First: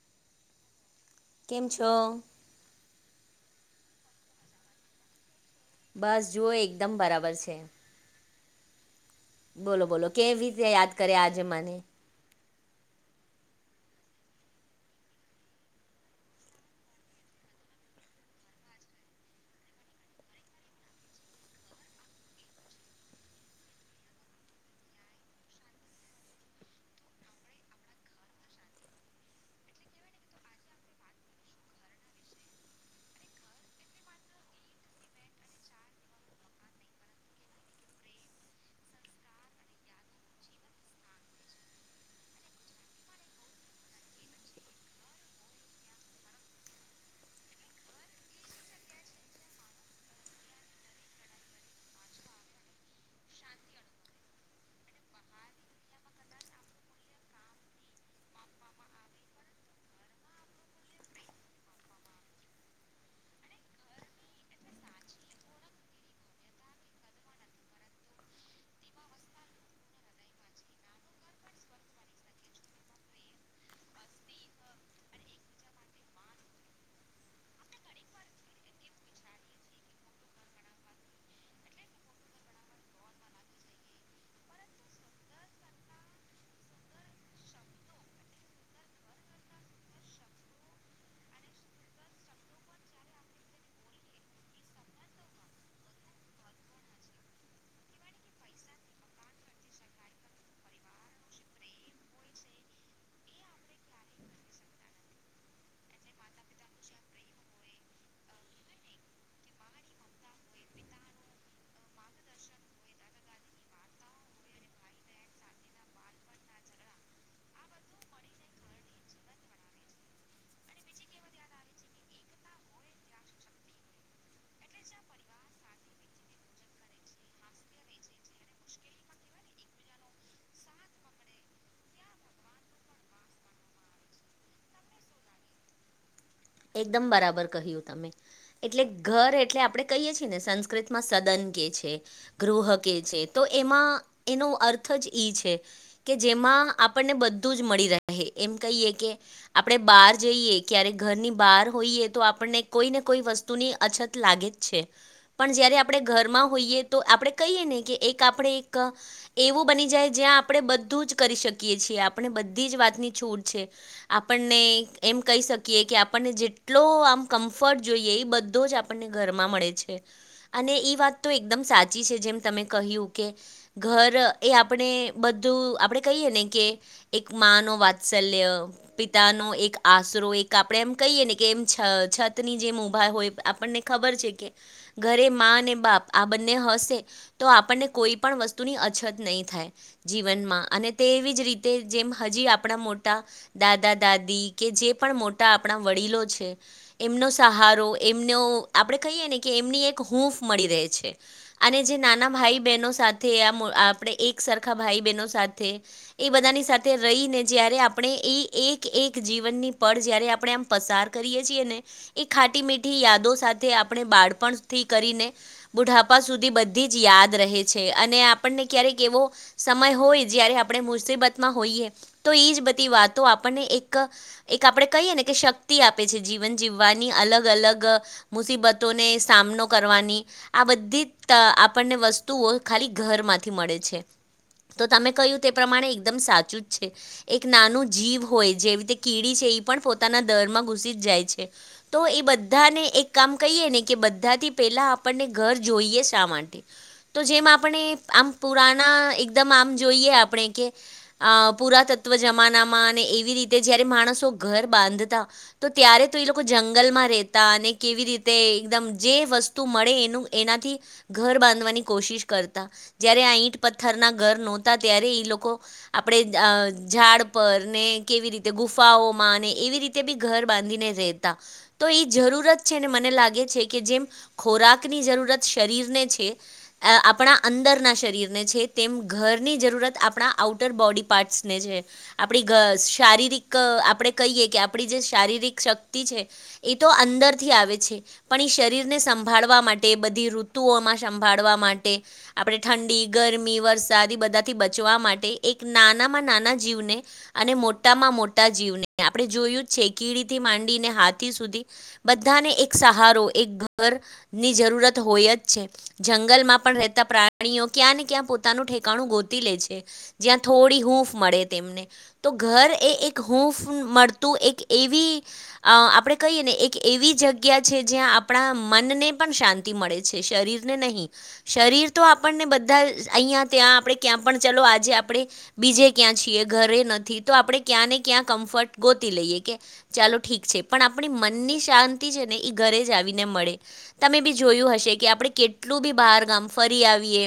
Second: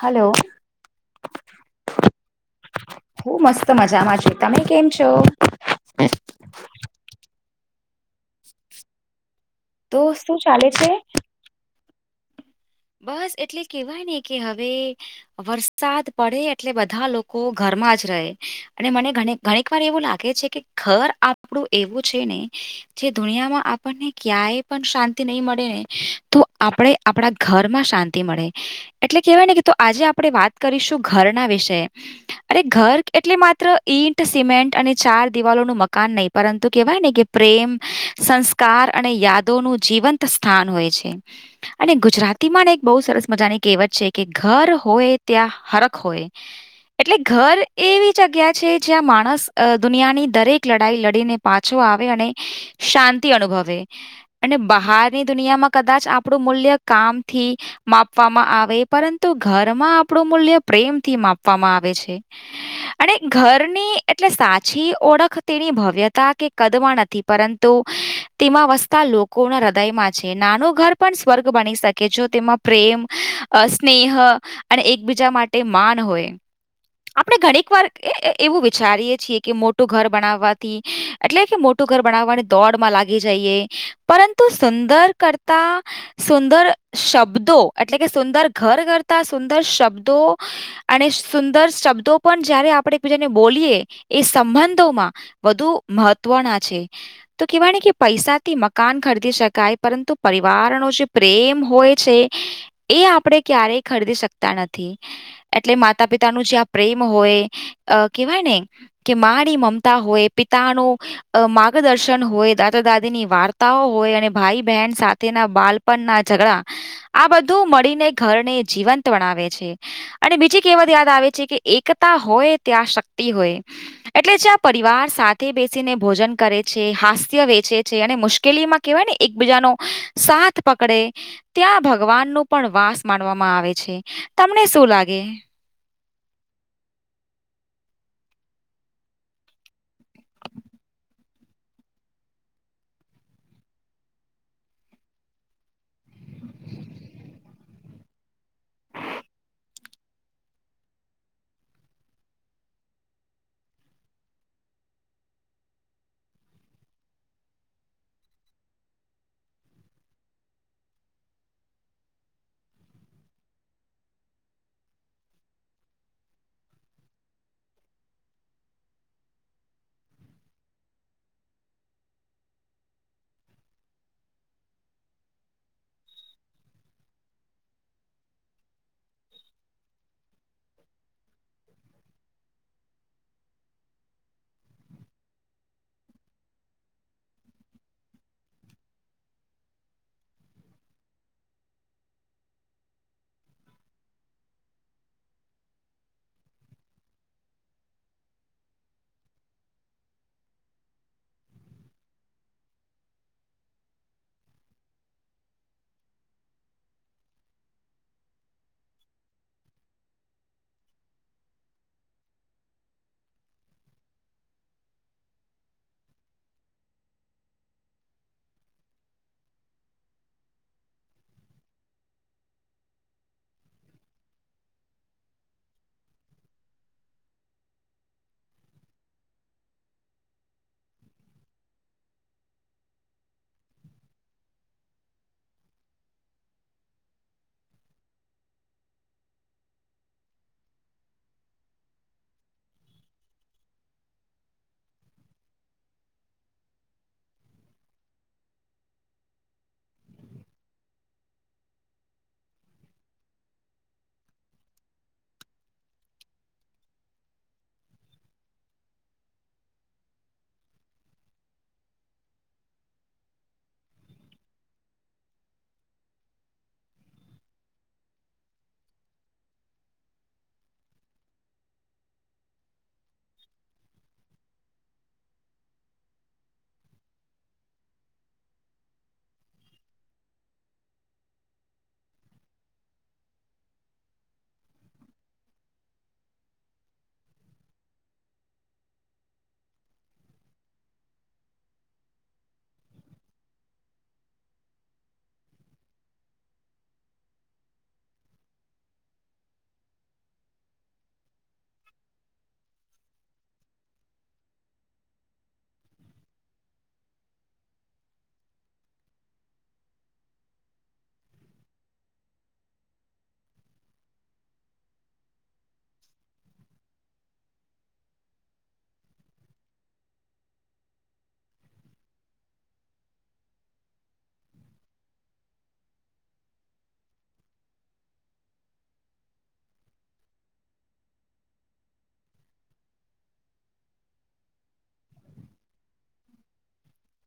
Hello. કેમ છો? હું મસ્ત મજામાં છ તમે કેમ છો? બસ જુઓ એકદમ બરાબર છે. બોલો તો બોલો શું કેવી ચાલે તે્યા છે યાદ કરે આજે મને. બસ એટલે કેવાય ને કે હવે વરસાદ પડે એટલે બધા લોકો ઘરમાં જ રહે. અને મને ઘણીક વાર એવું લાગે છે કે ઘર આપણું એવું છે ને. જે દુનિયામાં આપણને ક્યાય પણ શાંતિ નહીં મળે ને, તો આપણે આપણા ઘરમાં શાંતિ મળે, એટલે કહેવાય ને કે આજે આપણે વાત કરીશું ઘરના વિષ. અરે ઘર એટલે માત્ર ઈટ સિમેન્ટ અને ચાર દિવાલો ન મકાન નહીં પરંતુ કેહેવાય ને કે પ્રેમ, સંસ્કાર અને યાદોનું જીવંત સ્થાન હોય છે. અને ગુજરાત તીમાંને એક બહુ સરસ મજાની કહેવત છે કે ઘર હોય ત્યાં હરખ હોય. એટલે ઘર એવી જગ્યા છે જ્યાં માણસ દુનિયાની દરેક લડાઈ લડીને પાછો આવે અને, શાંતિ અનુભવે. અને બહારની દુનિયામાં કદાચ આપણું મૂલ્ય કામથી. માપવામાં આવે પરંતુ ઘરમાં આપણું મૂલ્ય પ્રેમથી માપવામાં આવે છે. અને ઘરની એટલે સાચી ઓળખ તેની ભવ્યતા કે કદમાં નથી પરંતુ તો, તેમાં વસતા લોકો ના હૃદયમાં છે નાનું ઘર પણ સ્વર્ગ બની શકે. કે જો તેમાં પ્રેમ, સ્નેહ અને એકબીજા માટે માન હોય. આપણે ઘણીક વાર એવું વિચારીએ છીએ કે મોટું ઘર બનાવવાથી. એટલે કે મોટું ઘર બનાવવાની દોડમાં લાગી જઈએ પરંતુ સુંદર કરતા સુંદર શબ્દો એટલે કે સુંદર ઘર કરતા સુંદર શબ્દો અને સુંદર શબ્દો પણ જયારે આપણે જેને બોલીએ એ સંબંધોમાં વધુ મહત્વના છે. તો કેહેવાય કે પૈસાથી મકાન ખરીદી શકાય પરંતુ પરિવારનો જે પ્રેમ હોય છે એ આપણેે ક્યારેય ખરીદી શકતા નથી. એટલે માતા પિતા નું જ્યાં પ્રેમ હોય અ કેહેવાય ને. કે મારી મમતા હોય પિતા નું. અ માર્ગદર્શન હોય દાદા દાદી ની વાર્તાઓ હોય અને ભાઈ બહેન સાથેના બાલ પણ ના ઝગડા. આ બધું મળીને ઘરને જીવંત વણાવે છે‌. અને બીજી કેવત યાદ આવે છે કે એકતા હોય ત્યાં શક્તિ હોય. એટલે જ્યાં પરિવાર સાથે બેસીને ભોજન કરે છે હાસ્ય વેચે છે અને મુશ્કે મુશ્કેલી માં કેહેવાય ને એકબીજાનો સાથ પકડે. ત્યાં ભગવાન નું પણ વાસ માનવામાં આવે છે તમને શું લાગે એકદમ બરાબર કહ્યું તમે. એટલે ઘર એટલે આપણે કહીએ છીએ ને સંસ્કૃત માં સદન કે છે. ગૃહ કે છે તો એમાં એનો અર્થજ ઇ છે. કે જેમાં આપણને બધું જ મળી રહે એમ કહીએ કે. આપણે બહાર જઈએ ક્યારે ઘરની. બહાર હોઈએ તો આપણને કોઈ ને કોઈ વસ્તુની અછત લાગે જ છે. પણ જયારે આપણે ઘરમાં હોઈએ તો આપણે કહીએ ને કે એક આપણે એક એવું બની જાય જ્યાં આપણે બધું જ કરી શકીએ છીએ આપણે બધી જ વાતની છૂટ છે. આપણને એમ કહી શકીએ કે. આપણને જેટલો આમ કમ્ફર્ટ જોઈએ એ બધો જ આપણને ઘરમાં મળે છે. અને એ વાત તો એકદમ સાચી છે જેમ તમે કહ્યું કે. ઘર એ આપણે બધું આપડે કહીયે ને કે. એક માં વાત્સલ્ય પિતાનો એક આસરો એક આપણે એમ કહીએ ને કે એમ છ છત ની જેમ ઊભા હોય આપણને ખબર છે કે ઘરે મા અને બાપ આ બંને હશે. તો આપણને કોઈ પણ વસ્તુની અછત નહીં થાય. જીવનમાં અને તેવી જ રીતે જેમ હજી આપણા મોટા દાદા દાદી કે જે પણ મોટા આપણા વડીલો છે. એમનો સહારો એમનો આપણે કહીએ ને કે એમની એક હૂફ મળી રહે છે. અને જે નાના ભાઈ બહેનો સાથે આ આપણે એક સરખા ભાઈ બહેનો સાથે એ બધાની સાથે રહીને જ્યારે આપણે એ એક એક જીવનની પળ જ્યારે આપણે આમ પસાર કરીએ છીએ ને. એ ખાટી મીઠી યાદો સાથે આપણે બાળપણથી કરીને બુઢાપા સુધી બધી જ યાદ રહે છે અને આપણને ક્યારેક એવો સમય હોય જયારે આપણે મુસીબતમાં હોઈએ તો ઈજ બધી વાતો આપણને એક એક આપણે કહીએ ને કે શક્તિ આપે છે જીવન જીવવાની અલગ અલગ મુસીબતોને સામનો કરવાની આ બધી ત આપણને વસ્તુઓ ખાલી ઘરમાંથી મળે છે. તો તમે કહ્યું તે પ્રમાણે એકદમ સાચું છે. એક નાનું જીવ હોય જેવી રીતે કીડી છે એ પણ પોતાના દર માં ઘુસી જ જાય છે. તો એ બધાને એક કામ કહીએ ને કે બધાથી પહેલાં આપણને ઘર જોઈએ શા માટે. તો જેમ આપણે આમ પુરાના એકદમ આમ જોઈએ આપણે કે અ પુરાતત્વ જમાનામાં અને એવી રીતે જયારે માણસો ઘર બાંધતા તો ત્યારે તો એ લોકો જંગલમાં રહેતા અને કેવી રીતે એકદમ જે વસ તું મળે એનું એનાથી ઘર બાંધવાની કોશિશ કરતા જયારે આ ઈંટ પત્થરના ઘર નહોતા ત્યારે ઈ લોકો આપણેે અ ઝાડ પર ને કેવી રીતે ગુફાઓમાં ને એવી રીતે બી ઘર બાંધીને રહેતા તો એ જરૂરત છે ને મને લાગે છે કે જેમ. ખોરાકની જરૂરત શરીરને છે. આપણા અંદરના શરીરને છે તેમ ઘરની જરૂરત આપણા આઉટર બોડી પાર્ટ્સને છે. આપણી શારીરિક આપણેે કહીએ કે આપણી જે શારીરિક શક્તિ છે. એ તો અંદર થી આવે છે. પણ એ શરીરને સંભાળવા માટે બધી ઋતુઓમાં સંભાળવા માટે આપણે ઠંડી ગરમી વરસાદ એ બધાથી બચવા માટે એક નાનામાં નાના જીવને અને મોટામાં મોટા જીવને આપણે જોયું જ છે કીડી થી માંડીને હાથી સુધી બધાને એક સહારો એક ઘરની જરૂરત હોય જ છે. જંગલમાં પણ રહેતા પ્રાણીઓ ક્યાં ને ક્યાં પોતાનું ઠેકાણું ગોતી લે છે. જ્યાં થોડી હૂફ મળે તેમને. તો ઘર એ એક હૂફ મળતું એક એવી અ આપણે કહીએ ને એક એવી જગ્યા છે જ્યાં આપણા મનને પણ શાંત મળે છે શરીર ને નહીં. શરીર તો આપણને બધા અહીંયા ત્યાં આપણે ક્યાં પણ ચાલ આજે આપણે બીજે ક્યાં છીએ ઘરે નથી તો આપડણે ક્યાં ને ક્યાં કમ્ફર્ટ ગોતી લઈએ કે ચાલો ઠીક છે પણ આપણી મનની શાંતિ છે ને એ ઘરે જ આવીને મળે. તમે બી જોયું હશે કે આપણે કેટલું બી બહાર ગામ ફરી આવીએ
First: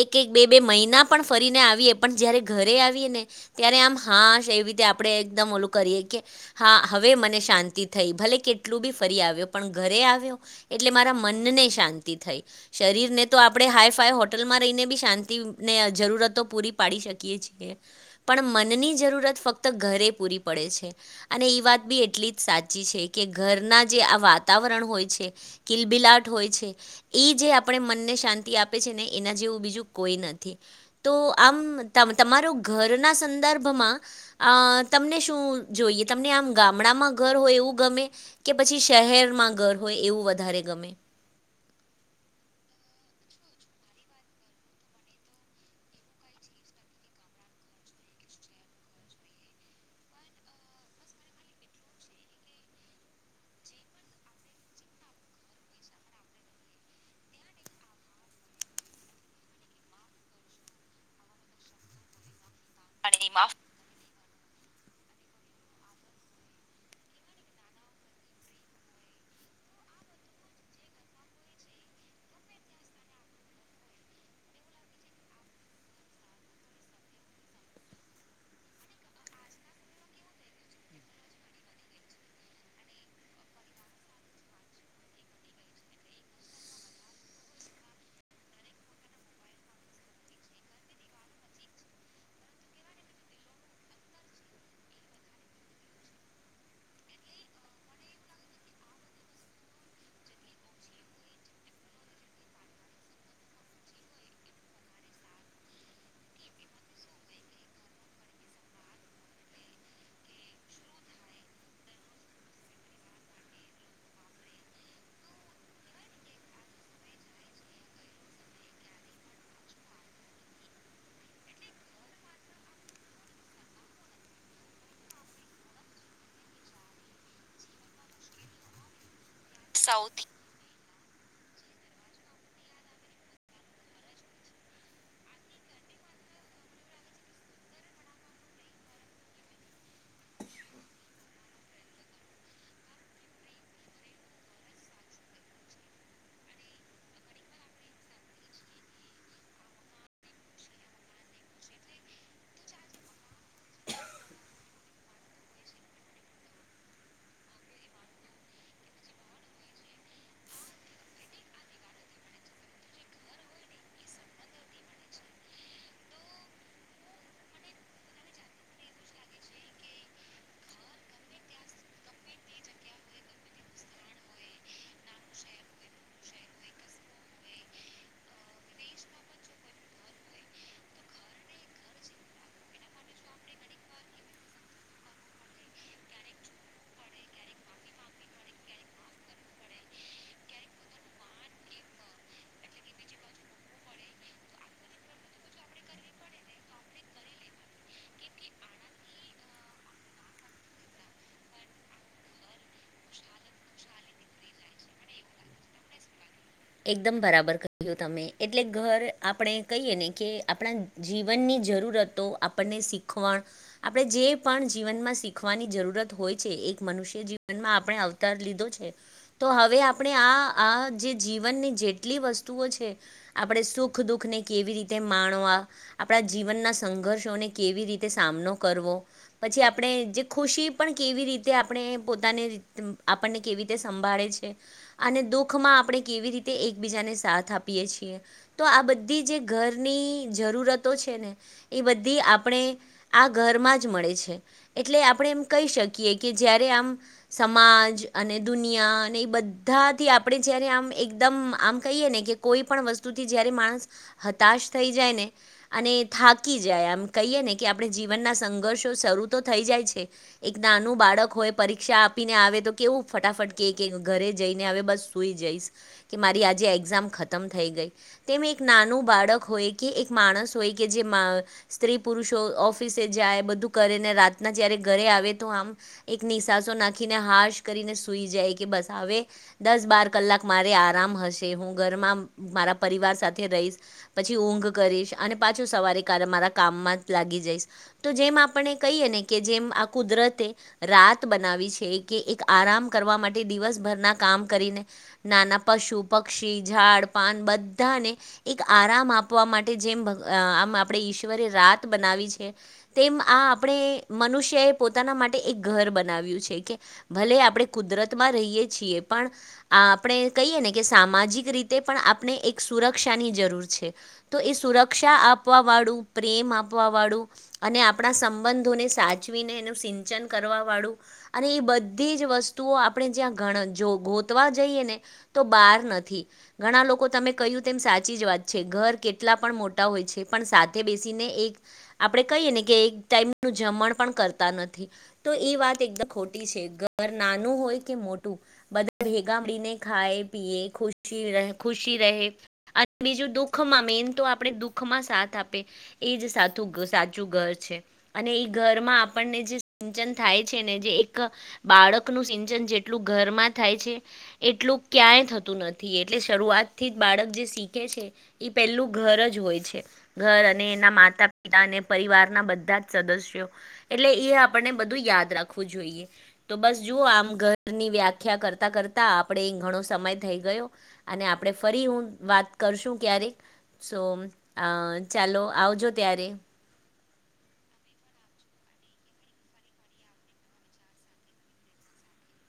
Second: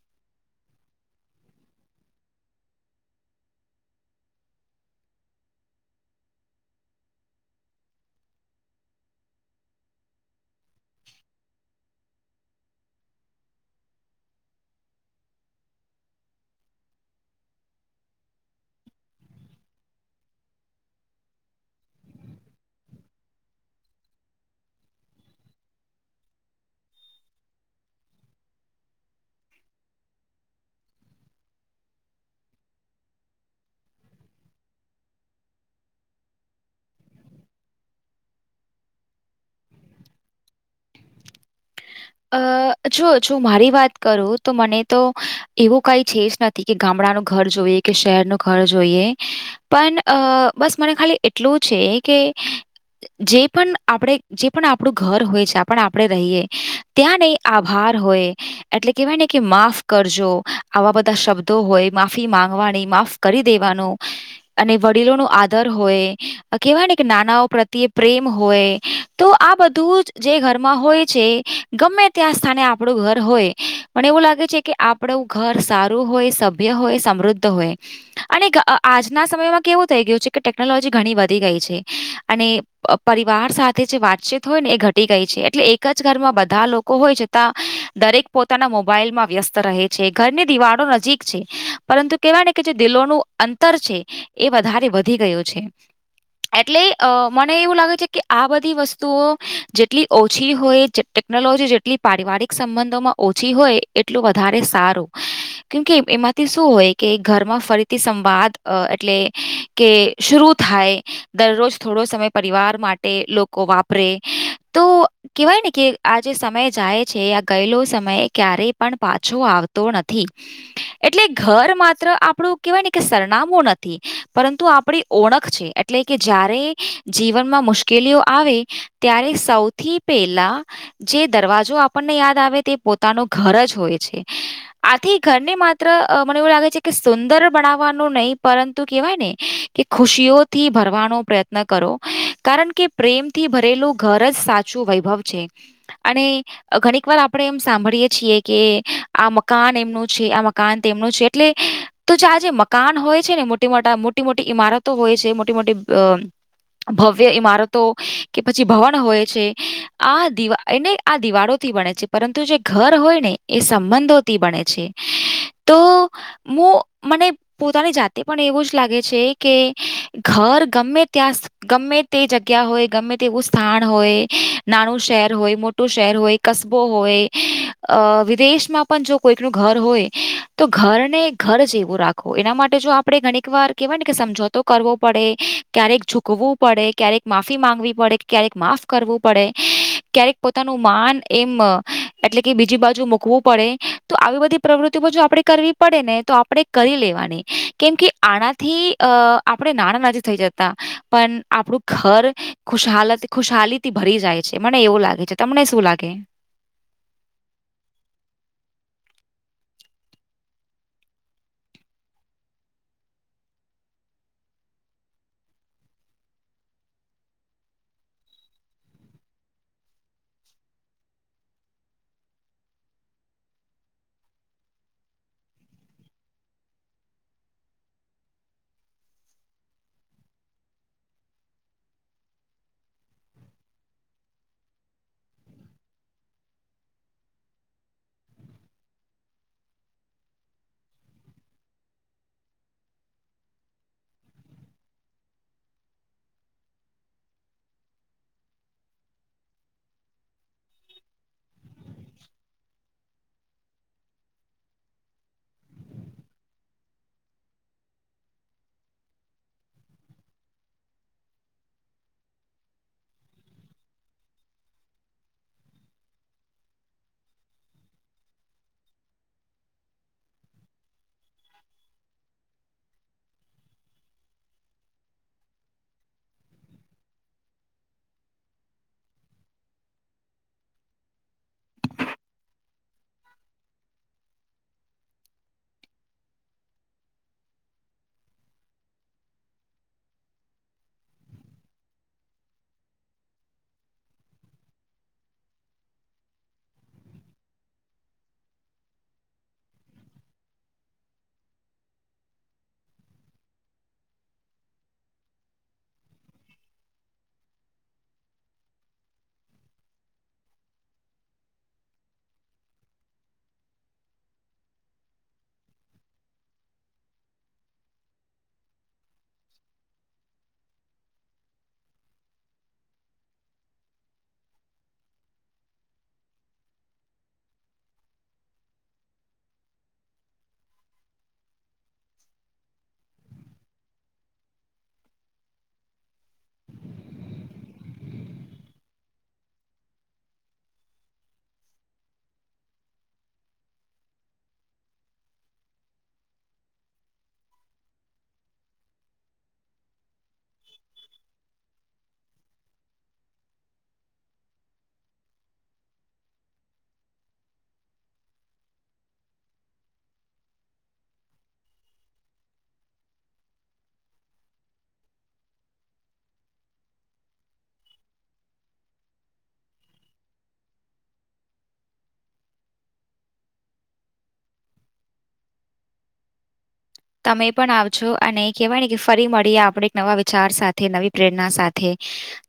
એક એક બે બે મહિના પણ ફરીને આવીએ પણ જ્યારે ઘરે આવીએ ને ત્યારે આમ હા એવી રીતે આપણેે એકદમ ઓલું કરીએ કે હા હવે મને શાંતિ થઈ ભલે કેટલું બી ફરી આવ્યો પણ ઘરે આવ્યો. એટલે મારા મનને શાંતિ થઈ. શરીરને તો આપણે હાય ફાય હોટલમાં રહીને બી શાંતિને જરૂરતો પૂરી પાડી શકીએ છીએ. પણ મનની જરૂરત ફક્ત ઘરે પૂરી પડે છે. અને એ વાત બી એટલી જ સાચી છે કે ઘરના જે આ વાતાવરણ હોય છે. કિલ બિલાટ હોય છે. એ જે આપણે મનને શાંતિ આપે છે ને એના જેવું બીજું કોઈ નથી. તો આમ તમારો ઘરના સંદર્ભમાં તમને શું જોઈએ તમને આમ ગામડામાં ઘર હોય એવું ગમે કે પછી શહેરમાં ઘર હોય એવું વધારે ગમે અ જો જો મારી વાત કરું તો મને તો એવું કઈ છે જ નથી. કે ગામડાનું ઘર જોઈએ કે શહેર ન ઘર જોઈએ. પણ અ બસ મને ખાલી એટલું છે કે જે પણ આપણેે જે પણ આપણું ઘર હોય છે પણ આપણે રહીયએ. ત્યાં નહી આભાર હોય. એટલે કેવાય ને કે માફ કરજો આવા બધા શબ્દો હોય માફી માંગવાની માફ કરી પાણીમાં દેવાનું અને વડીલો ન આદર હોય કેહેવાય ને કે નાનાઓ પ્રત્યે પ્રેમ હોય. તો આ બધું જ જે ઘરમાં હોય છે. ગમે ત્યાં સ્થાને આપણું ઘર હોય મને એવું લાગે છે કે આપણું ઘર સારું હોય. હોય સમૃદ્ધ હોય. અને આજના સમયમાં કેવું થઈ ગયું છે કે ટેકનોલોજી ઘણી વધી ગઈ છે અને પરિવાર સાથે જે વાતચીત હોય ને એ ઘટી ગઈ છે. એટલે એક જ ઘરમાં બધા લોકો હોય જતાં દરેક પોતાના મોબાઈલમાં વ્યસ્ત રહે છે. ઘરની દિવાળો નજીક પરંતુ કેવા કે જે દિલોનું અંતર છે એ વધારે વધી ગયું છે. એટલે અ મને એવું લાગે છે કે આ બધી વસ્તુઓ જેટલી ઓછી હોય. ટેકનોલોજી જેટલી પારિવારિક સંબંધોમાં ઓછી હોય એટલું વધારે સારું. કેમકે એમાંથી શું હોય કે ઘરમાં ફરીથી સંવાદ એટલે કે શરૂ થાય. દરરોજ થોડો સમય પરિવાર માટે લોકો વાપરે તો કેવાય ને કે આ જે સમય જાય છે આ ગયેલો સમય ક્યારેય પણ પાછો આવતો નથી. એટલે ઘર માત્ર આપણું કેવાય ને કે સરનામું નથી પરંતુ આપણી ઓળખ છે. એટલે કે જ્યારે જીવનમાં મુશ્કેલીઓ આવે ત્યારે સૌથી પહેલાં જે દરવાજો આપણને યાદ આવે તે પોતાનું ઘર જ હોય છે. આથી ઘરને માત્ર મને એવું લાગે છે કે સુંદર બનાવવાનું નહીિ પરંતુ કેહેવાય ને કે ખુશીઓથી ભરવાનો પ્રયત્ન કરો કારણ કે પ્રેમથી ભરેલું ઘર જ સાચ શું વૈભવ છે અને ઘણીક વાર આપણે એમ સાંભળીએ છીએ, કે આ મકાન એમનું છે, આ મકાન તેમનું છે, એટલે તો જે આ જેે મકાન હોય છે ને મોટી મોટા મોટી મોટી ઈમારતો હોય છે મોટી મોટી ભવ્ય ઈમારતો કે પછી ભવન હોય છે. આ દિવા એને આ દિવાળોથી બણે છે પરંતુ જે ઘર હોય ને એ સંબંધોથી બણે છે. તો મુું મને પોતાની જાતે પણ એવું જ લાગે છે કે ઘર ગમે ત્યાં ગમે તે જગ્યા હોય ગમે તે એવું સ્થાન હોય નાનું શહેર હોય મોટું શહેર હોય કબો હોય વિદેશમાં પણ જો કોઈક ન ઘર હોય તો ઘરને ઘર જેવું રાખો એના માટે જો આપડણે ઘણીક વાર કેહેવાય ને કે સમજોતો કરવો પડે. ક્યારેક ઝુકવું પડે ક્યારેક માફી માંગવી પડે ક્યારેક માફ કરવું પડે. ક્યારેક પોતાનું માન એમ એટલે કે બીજી બાજુ મૂકવું પડે. તો આવી બધી- પ્રવૃત્તિમાં જો આપણે કરવી પડે ને તો આપણે કરી લેવાની કેમ કે આનાથી અ આપડે નાણાં નાથી થઈ જતા પણ આપડું ઘર ખુશહાલત ખુશહલી થી ભરી જાય છે મને એવું લાગે છે તમને શું લાગે? એકદમ બરાબર ક્યું તમે એટલે ઘર આપણે કહીએ ને કે આપણા જીવનની જરૂરતો આપણને શીખવાણ આપણે જે પણ જીવનમાં શીખવાની જરૂરત હોય છે. એક મનુષ્ય જીવનમાં આપણે લીધો છે તો હવે આપણે આ આ જે જીવનની જેટલી વસ્તુઓ છે. આપણે સુખ દુઃખને કેવી રીતે માણવા આપણા જીવનના સંઘર્ષોને કેવી રીતે સામનો કરવો પછી આપણે જે ખુશી પણ કેવી રીતે આપણે પોતાની આપણને કેવી સંભાળે છે અને દુઃખમાં આપણે કેવી રીતે એકબીજાને સાથ આપીએ છીએ. તો આ બધી જે ઘરની જરૂરતો છે ને એ બધી આપણે આ ઘરમાં જ મળે છે. એટલે આપણે એમ કહી શકીએ કે જ્યારે આમ સમાજ અને દુનિયા અને એ બધાથી આપણે જયારે આમ એકદમ આમ કહીએ ને કે કોઈ પણણ વસ્તુથી જ્યારે માણસ હતાશ થઈ જાય ને અને થાકી જાય આમ કહીએ ને કે આપણે જીવનના સંઘર્ષો શરૂ તો થઈ જાય છે. એક નાનું બાળક હોય પરીક્ષા આપીને આવે તો કેવું ફટાફટ કે ઘરે જઈને આવે બસ સુઈ જઈશ. કે મારી આજે એક્ઝામ ખતમ થઈ ગઈ. તેમ એક નાનું બાળક હોય કે એક માણસ હોય કે જે સ્ત્રી પુરુષો ઓફિસે જાય બધું કરેને રાતના જયારે ઘરે આવે તો આમ એક નિશાસો નાખીને હાશ કરીને સુઈ જાય કે બસ આવે દસ બાર કલાક મારે આરામ હશે હું ઘરમાં મારા પરિવાર સાથે રહીશ. પછી ઊંઘ કરીશ અને પાછું સવારી કા મારા કામમાં લાગી જઈશ. તો જેમ આપણે કહીએ ને કે જેમ આ કુદરતે રાત બનાવી છે કે એક આરામ કરવા માટે દિવસભરના કામ કરીને નાના પશુ પક્ષી ઝાડ પાન બધાને એક આરામ આપવા માટે જેમ આમ આપણેે ઈશ્વરે રાત બનાવી છે. તેમ આ આપણે મનુષ્યએ પોતાના માટે એક ઘર બનાવ્યું છે કે. ભલે આપણે કુદરત માં રહીએ છીએ પણ આપ આપણે કહીએ ને કે સામાજિક રીતે પણ આપને એક સુરક્ષાની જરૂર છે. તો એ સુરક્ષા આપવા વાળું પ્રેમ આપવા વાળું અને આપણા સંબંધોને સાચવીને એનું સિંચન કરવા વાળું અને એ બધી જ વસ્તુઓ આપણે જ્યાંણ ગોતવા જઈએ ને્ તો બાર નથી‌. ઘણા લોકો તમે કહ્યું તેમ સાચી જ વાત છે ઘર કેટલા પણ મોટા હોય છે પણ સાથે બેસીને એક આપણે કહીએ ને કે એક ટાઈમનું જમણ પણ કરતા નથી. તો એ વાત એકદમ ખોટી છે ઘર નાનું હોય કે મોટું બધા ભેગા મળીને ખાય પીએ ખુશી રહે ખુશી રહે. અને બીજું દુખમાં મેન તો આપણે દુઃખમાં સાથ આપે. એજ સાઘુ સાચું ઘર છે. અને એ ઘરમાં આપણને જે સિંચન થાય છે ને જે એક બાળકનું સિંચન જેટલું ઘરમાં થાય છે. એટલું ક્યાંય થતું નથી એટલે શરૂઆતથી જ બાળક જે શીખે છે. એ પેલું ઘર જ હોય છે. ઘર અને એના માતા પિતા અને પરિવારના બધા જ સદસ્યો એટલે એ આપણને બધું યાદ રાખવું જોઈએ. તો બસ જુઓ આમ ઘરની વ્યાખ્યા કરતા કરતા. આપણે ઘણો સમય થઈ ગયો અને આપણે ફરી હું વાત કરશું ક્યારેક. સો અ ચાલો આવજો ત્યારે. તમે પણ આવજો અને કહેવાય ને કે ફરી મળીએ આપણે નવા વિચાર સાથે નવી પ્રેરણા સાથે. તે.